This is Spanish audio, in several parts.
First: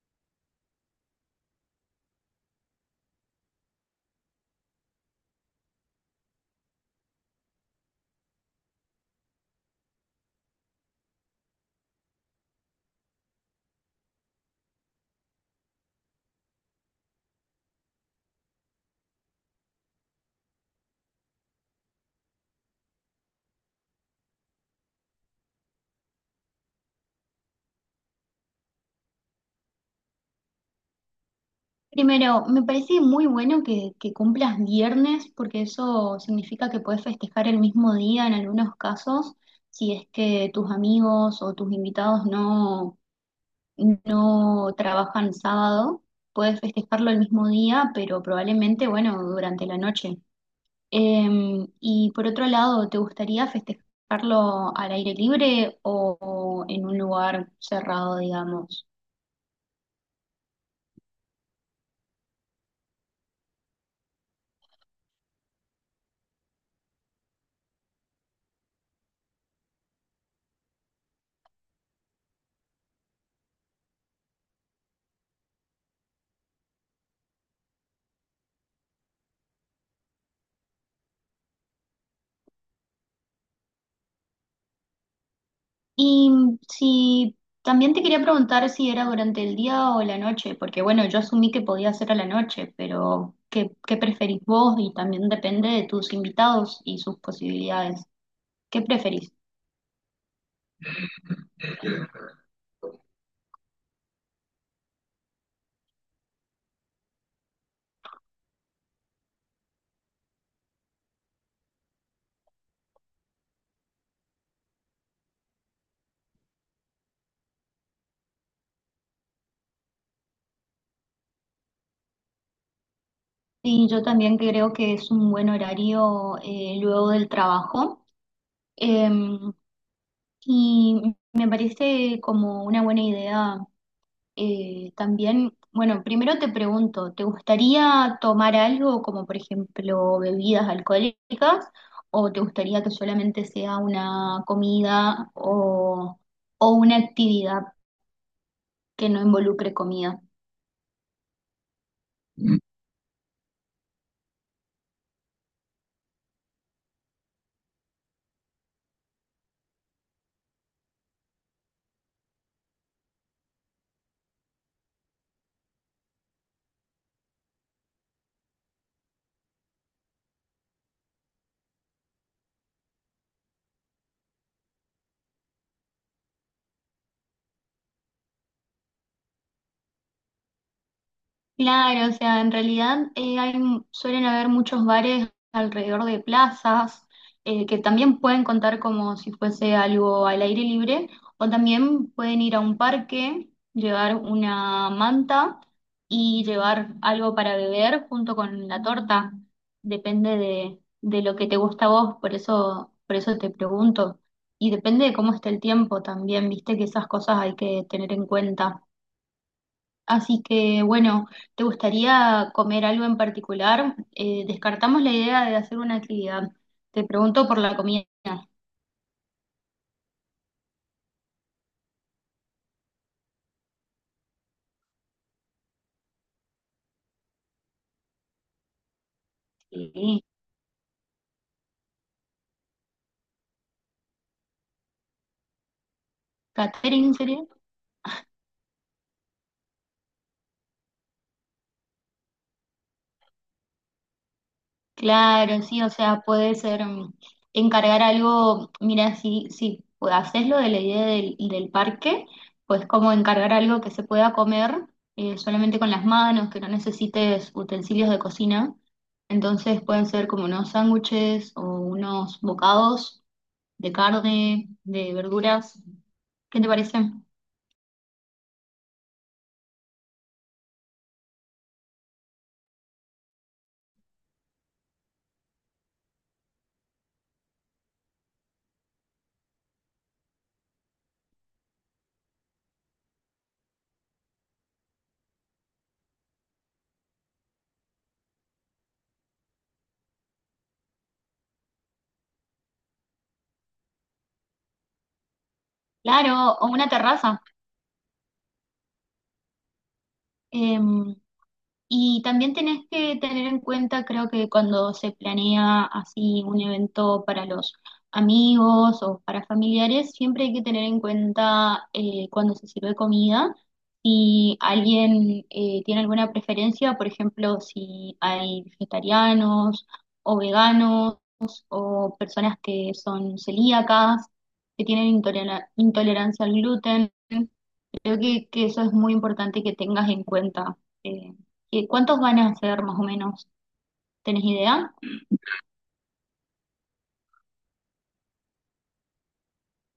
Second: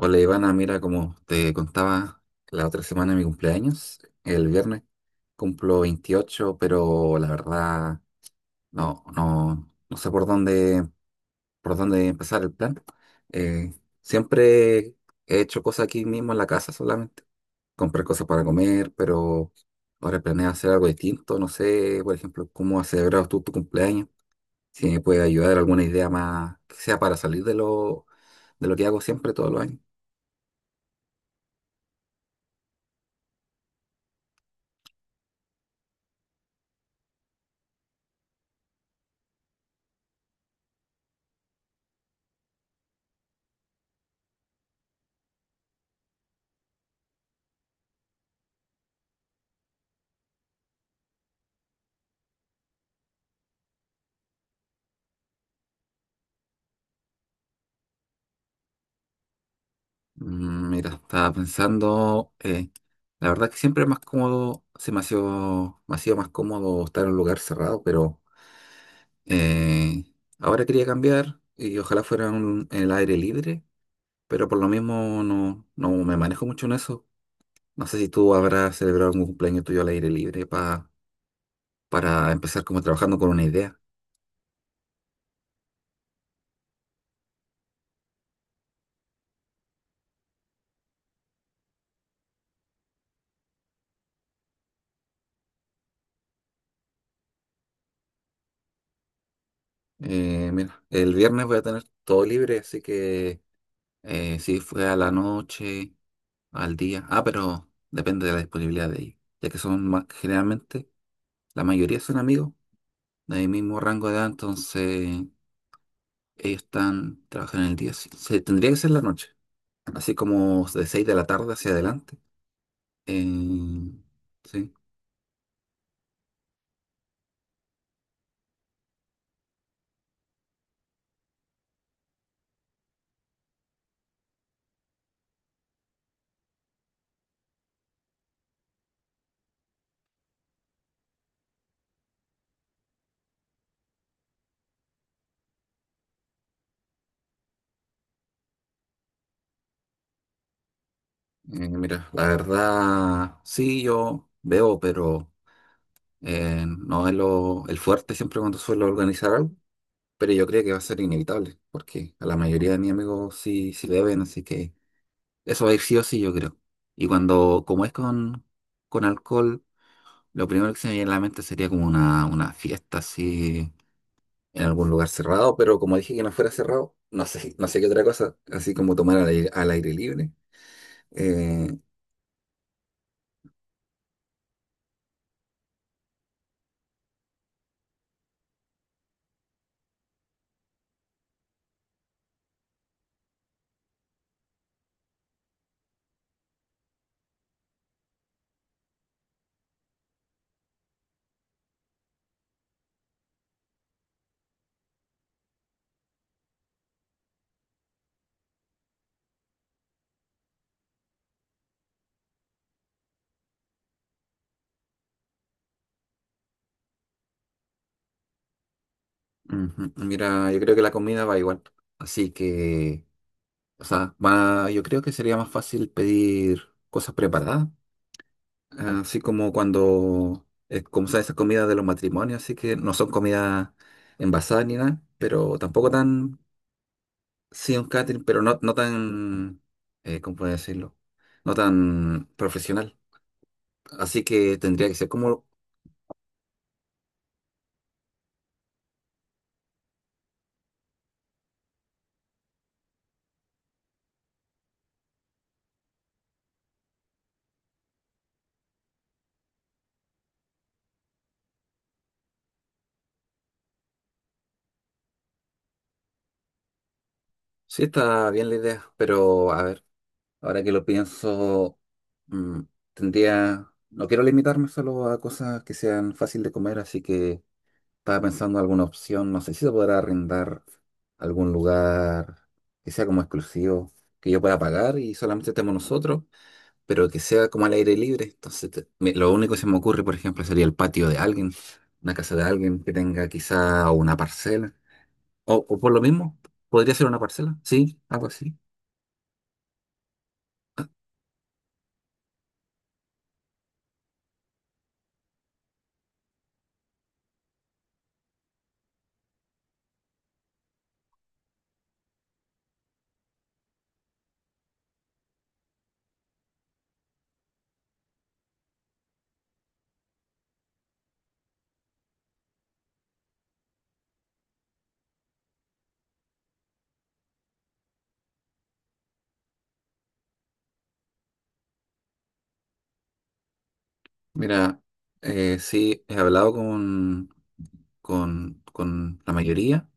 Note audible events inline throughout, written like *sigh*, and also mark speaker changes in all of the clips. Speaker 1: Hola Ivana, mira, como te contaba la otra semana de mi cumpleaños, el viernes, cumplo 28, pero la verdad no sé por dónde empezar el plan. Eh, Siempre he hecho cosas aquí mismo en la casa solamente, comprar cosas para comer, pero ahora planeo hacer algo distinto, no sé, por ejemplo, cómo has celebrado tú tu cumpleaños, si me puede ayudar alguna idea más que sea para salir de lo que hago siempre todos los años.
Speaker 2: Primero, me parece muy bueno que cumplas viernes, porque eso significa que puedes festejar el mismo día en algunos casos, si es que tus amigos o tus invitados no trabajan sábado, puedes festejarlo el mismo día, pero probablemente, bueno, durante la noche. Y por otro lado, ¿te gustaría festejarlo al aire libre o en un lugar cerrado, digamos?
Speaker 1: Mm, mira, estaba pensando, la verdad que siempre es más cómodo, se me ha sido más cómodo estar en un lugar cerrado, pero eh, ahora quería cambiar y ojalá fuera en el aire libre, pero por lo mismo no me manejo mucho en eso. No sé si tú habrás celebrado algún cumpleaños tuyo al aire libre para empezar como trabajando con una idea.
Speaker 2: Y si también te quería preguntar si era durante el día o la noche, porque bueno, yo asumí que podía ser a la noche, pero ¿qué preferís vos? Y también depende de tus invitados y sus posibilidades. ¿Qué preferís?
Speaker 1: Mira, el viernes voy a tener todo libre, así que sí, fue a la noche, al día. Ah, pero depende de la disponibilidad de ellos. Ya que son más, generalmente, la mayoría son amigos del mismo rango de edad, entonces ellos están trabajando en el día. Sí, se, tendría que ser la noche, así como de 6 de la tarde hacia adelante. Eh,
Speaker 2: Sí, yo también creo
Speaker 1: sí,
Speaker 2: que es un buen horario luego del trabajo. Em, y me parece como una buena idea. También, bueno, primero te pregunto, ¿te gustaría tomar algo como por ejemplo bebidas alcohólicas o te gustaría que solamente sea una o una actividad que no involucre comida?
Speaker 1: Mira, la verdad, sí, yo veo, pero no es lo, el fuerte siempre cuando suelo organizar algo. Pero yo creo que va a ser inevitable, porque a la mayoría de mis amigos sí beben, así que eso va a ir sí o sí, yo creo. Y cuando, como es con alcohol, lo primero que se me viene a la mente sería como una fiesta así en algún lugar cerrado, pero como dije que no fuera cerrado, no sé, *laughs* no sé qué otra cosa, así como tomar al aire libre. Eh,
Speaker 2: Claro, o sea, en realidad suelen haber muchos bares alrededor de plazas que también pueden contar como si fuese algo al aire libre, o también pueden ir a un parque, llevar una manta y llevar algo para beber junto con la torta. De lo que te gusta a vos, por eso te pregunto. Y depende de cómo esté el tiempo también, viste que esas cosas hay que tener en cuenta. Así que bueno, ¿te gustaría comer algo en particular? Descartamos la idea de hacer una actividad. Te pregunto por la comida.
Speaker 1: ujú, mira, yo creo que la comida va igual, así que, o sea, yo creo que sería más fácil pedir cosas preparadas. Ah, así como
Speaker 2: Sí.
Speaker 1: cuando, como son esas comidas de los matrimonios, así que no son comidas envasadas ni nada, pero tampoco tan,
Speaker 2: ¿Catering sería?
Speaker 1: sí, un catering, pero no tan, ¿cómo puedo decirlo? No tan profesional. Así que tendría que ser como,
Speaker 2: Claro, sí, o sea, puede ser encargar algo. Mira, si haces lo de la idea del parque, pues como encargar algo que se pueda comer solamente con las manos, que no necesites utensilios de cocina. Entonces pueden ser como unos sándwiches o unos bocados de carne, de verduras. ¿Qué te parece?
Speaker 1: sí, está bien la idea, pero a ver, ahora que lo pienso, mm, tendría, no quiero limitarme solo a cosas que sean fácil de comer, así que estaba pensando en alguna opción, no sé si se podrá arrendar algún lugar que sea como exclusivo, que yo pueda pagar y solamente estemos nosotros, pero que sea como al aire libre. Entonces, lo único que se me ocurre, por ejemplo, sería el patio de alguien, una casa de alguien que tenga quizá una parcela, o por lo mismo,
Speaker 2: Claro, o una
Speaker 1: podría ser una
Speaker 2: terraza.
Speaker 1: parcela, sí, algo así.
Speaker 2: Em, Y también tenés que tener en cuenta, creo que cuando se planea así un evento para los amigos o para familiares, siempre hay que tener en cuenta cuando se sirve comida, si alguien tiene alguna preferencia, por ejemplo, si hay vegetarianos o veganos o personas que son celíacas, que tienen intolerancia al gluten. Creo que eso es muy importante que tengas en cuenta. Eh, ¿Cuántos van a ser más o menos? ¿Tenés
Speaker 1: Mira,
Speaker 2: idea?
Speaker 1: sí, he hablado con la mayoría.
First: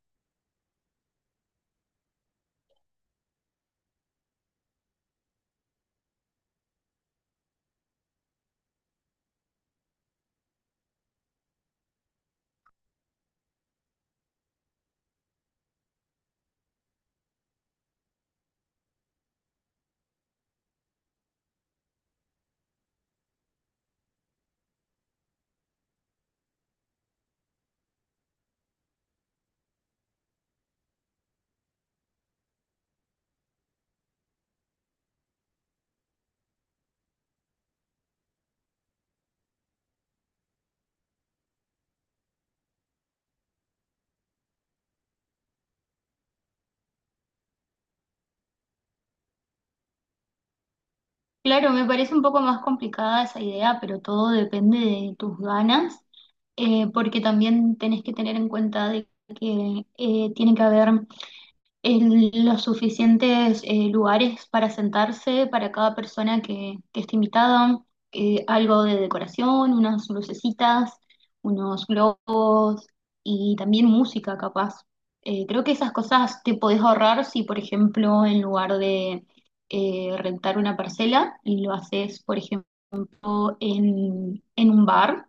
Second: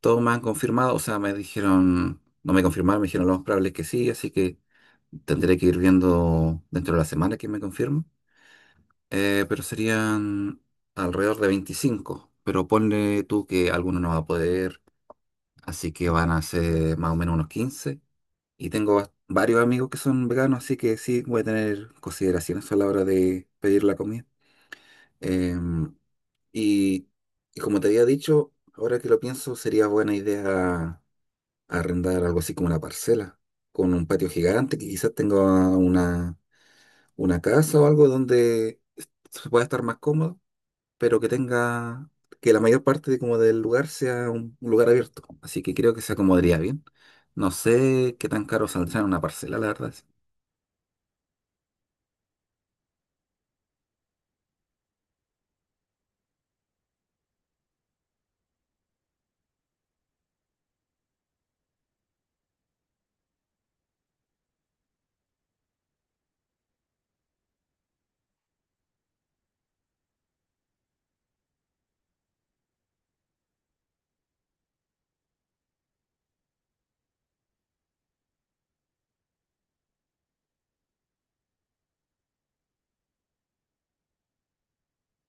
Speaker 1: Todos me han confirmado, o sea, me dijeron, no me confirmaron, me dijeron lo más probable es que sí, así que tendré que ir viendo dentro de la semana que me confirmo. Pero serían alrededor de 25, pero ponle tú que alguno no va a poder, así que van a ser más o menos unos 15. Y tengo varios amigos que son veganos, así que sí, voy a tener consideraciones a la hora de pedir la comida. Em, y, y como te había dicho, ahora que lo pienso, sería buena idea arrendar algo así como una parcela, con un patio gigante que quizás tenga una, una casa o algo donde se pueda estar más cómodo, pero que tenga, que la mayor parte de, como del lugar sea un lugar abierto. Así que creo que se acomodaría bien. No sé qué tan caro saldrá una parcela, la verdad.
Speaker 2: Claro, me parece un poco más complicada esa idea, pero todo depende de tus ganas, porque también tenés que tener en cuenta de que tiene que haber los suficientes lugares para sentarse para cada persona que esté invitada, algo de decoración, unas lucecitas, unos globos y también música capaz. Creo que esas cosas te podés ahorrar si, por ejemplo, en lugar de rentar una parcela, lo haces, por ejemplo, en un bar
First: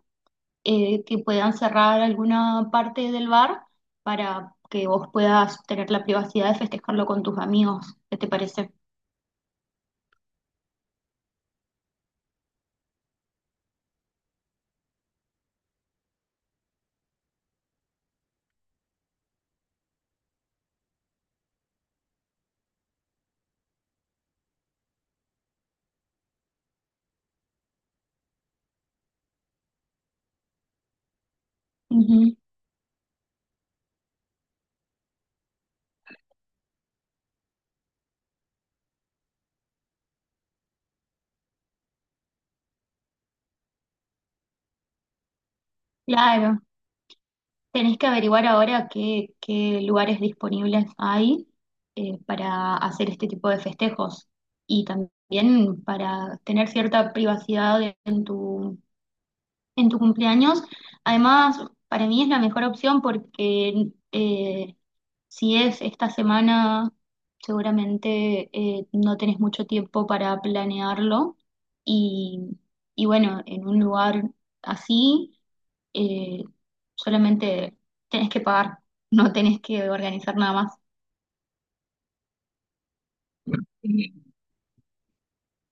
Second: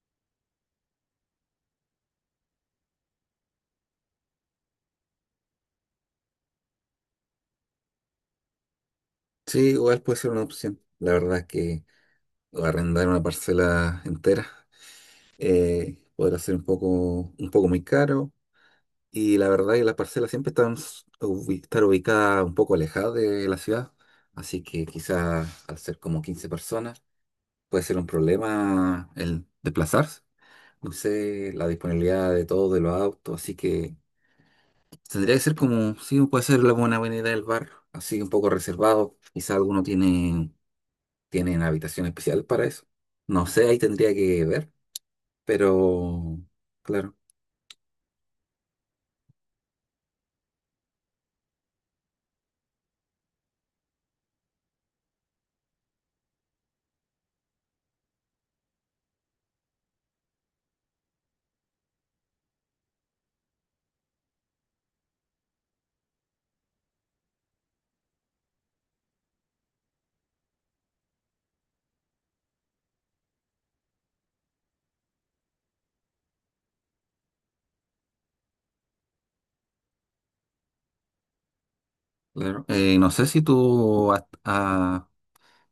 Speaker 2: que puedan cerrar alguna parte del bar para que vos puedas tener la privacidad de festejarlo con tus amigos. ¿Qué te parece?
Speaker 1: Sí, igual puede ser una opción. La verdad es que arrendar una parcela entera podrá ser un poco muy caro. Y la verdad que las parcelas siempre están estar ubicadas un poco alejadas de la ciudad, así que quizás al ser como 15 personas puede ser un problema el desplazarse. No sé la disponibilidad
Speaker 2: Ujú.
Speaker 1: de todos de los autos, así que tendría que ser como, sí, puede ser la buena avenida del bar, así un poco reservado. Quizás algunos tienen habitación especial para eso. No sé, ahí tendría que ver, pero
Speaker 2: Claro,
Speaker 1: claro,
Speaker 2: tenés que averiguar ahora qué lugares disponibles hay para hacer este tipo de festejos y también para tener cierta privacidad en tu cumpleaños. Además, para mí es la mejor opción porque si es esta semana, seguramente no tenés mucho tiempo para planearlo. Y, y bueno, en un lugar así, eh, solamente tenés que pagar, *laughs* no tenés que organizar nada más.
Speaker 1: claro. No sé si tú has,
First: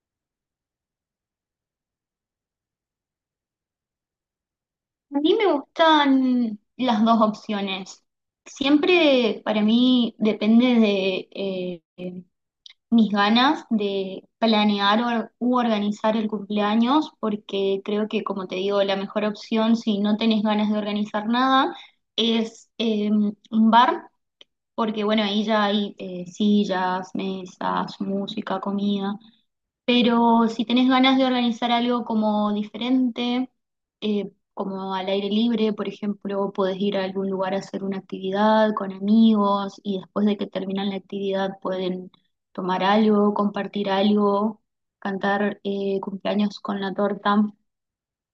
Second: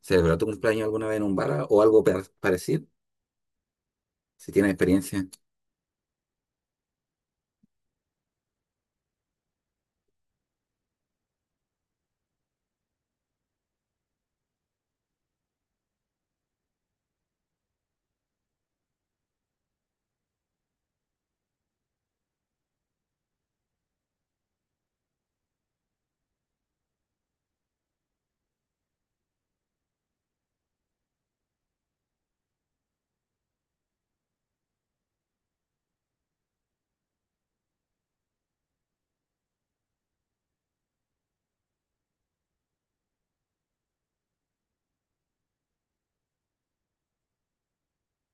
Speaker 1: ¿celebró tu cumpleaños alguna vez en un bar o algo parecido? Si tienes
Speaker 2: A
Speaker 1: experiencia,
Speaker 2: mí me gustan las dos opciones. Siempre para mí depende de mis ganas de planear u organizar el cumpleaños, porque creo que, como te digo, la mejor opción si no tenés ganas de organizar nada es un bar, porque bueno, ahí ya hay sillas, mesas, música, comida. Pero si tenés ganas de organizar algo como diferente, como al aire libre, por ejemplo, podés ir a algún lugar a hacer una actividad con amigos y después de que terminan la actividad pueden tomar algo, compartir algo, cantar cumpleaños con la torta.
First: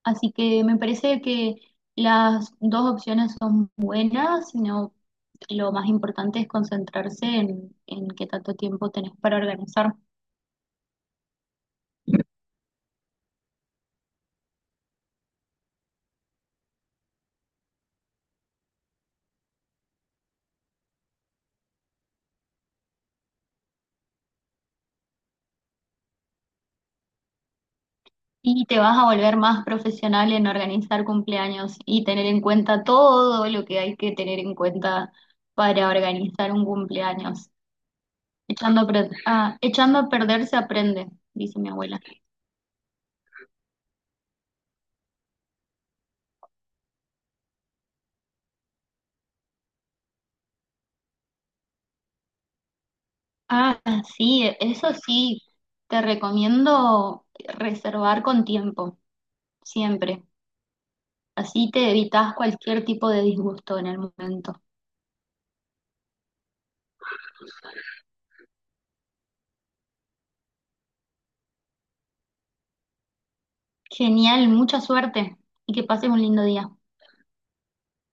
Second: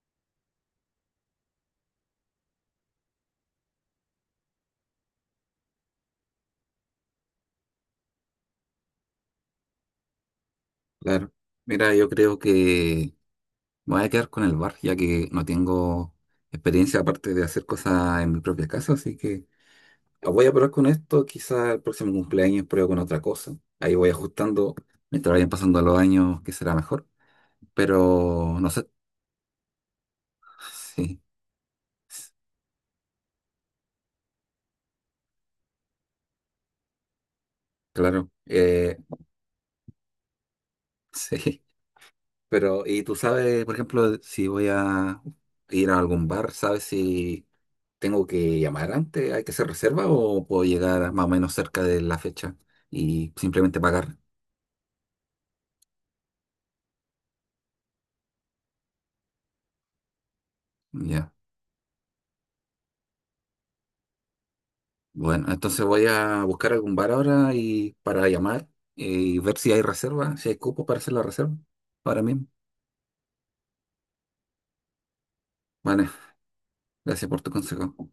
Speaker 2: Así que me parece que las dos opciones son buenas, sino lo más importante es concentrarse en qué tanto tiempo tenés para organizar.
Speaker 1: claro. Mira, yo creo que me voy a quedar con el bar, ya que no tengo experiencia aparte de hacer cosas en mi propia casa, así que voy a probar con esto. Quizá el próximo cumpleaños pruebo con otra cosa. Ahí voy ajustando mientras vayan pasando los años, que será mejor. Pero
Speaker 2: Y
Speaker 1: no
Speaker 2: te
Speaker 1: sé,
Speaker 2: vas a volver más profesional en organizar
Speaker 1: sí,
Speaker 2: cumpleaños y tener
Speaker 1: s-
Speaker 2: en cuenta todo lo que hay que tener en cuenta para organizar un cumpleaños.
Speaker 1: claro.
Speaker 2: Echando a perder se aprende,
Speaker 1: *laughs*
Speaker 2: dice
Speaker 1: Sí.
Speaker 2: mi abuela.
Speaker 1: Pero, y tú sabes, por ejemplo, si voy a ir a algún bar, ¿sabes si tengo que llamar antes, hay que hacer reserva o puedo llegar más o menos cerca de la fecha y simplemente
Speaker 2: Ah,
Speaker 1: pagar?
Speaker 2: sí, eso sí, te recomiendo reservar con tiempo, siempre.
Speaker 1: Ya.
Speaker 2: Así te evitas cualquier tipo de disgusto en el momento.
Speaker 1: Bueno, entonces voy a buscar algún bar ahora y para llamar y ver si hay reserva, si hay cupo para hacer la reserva ahora mismo.
Speaker 2: Genial, mucha suerte y que
Speaker 1: Vale,
Speaker 2: pases un lindo día.
Speaker 1: gracias por tu consejo.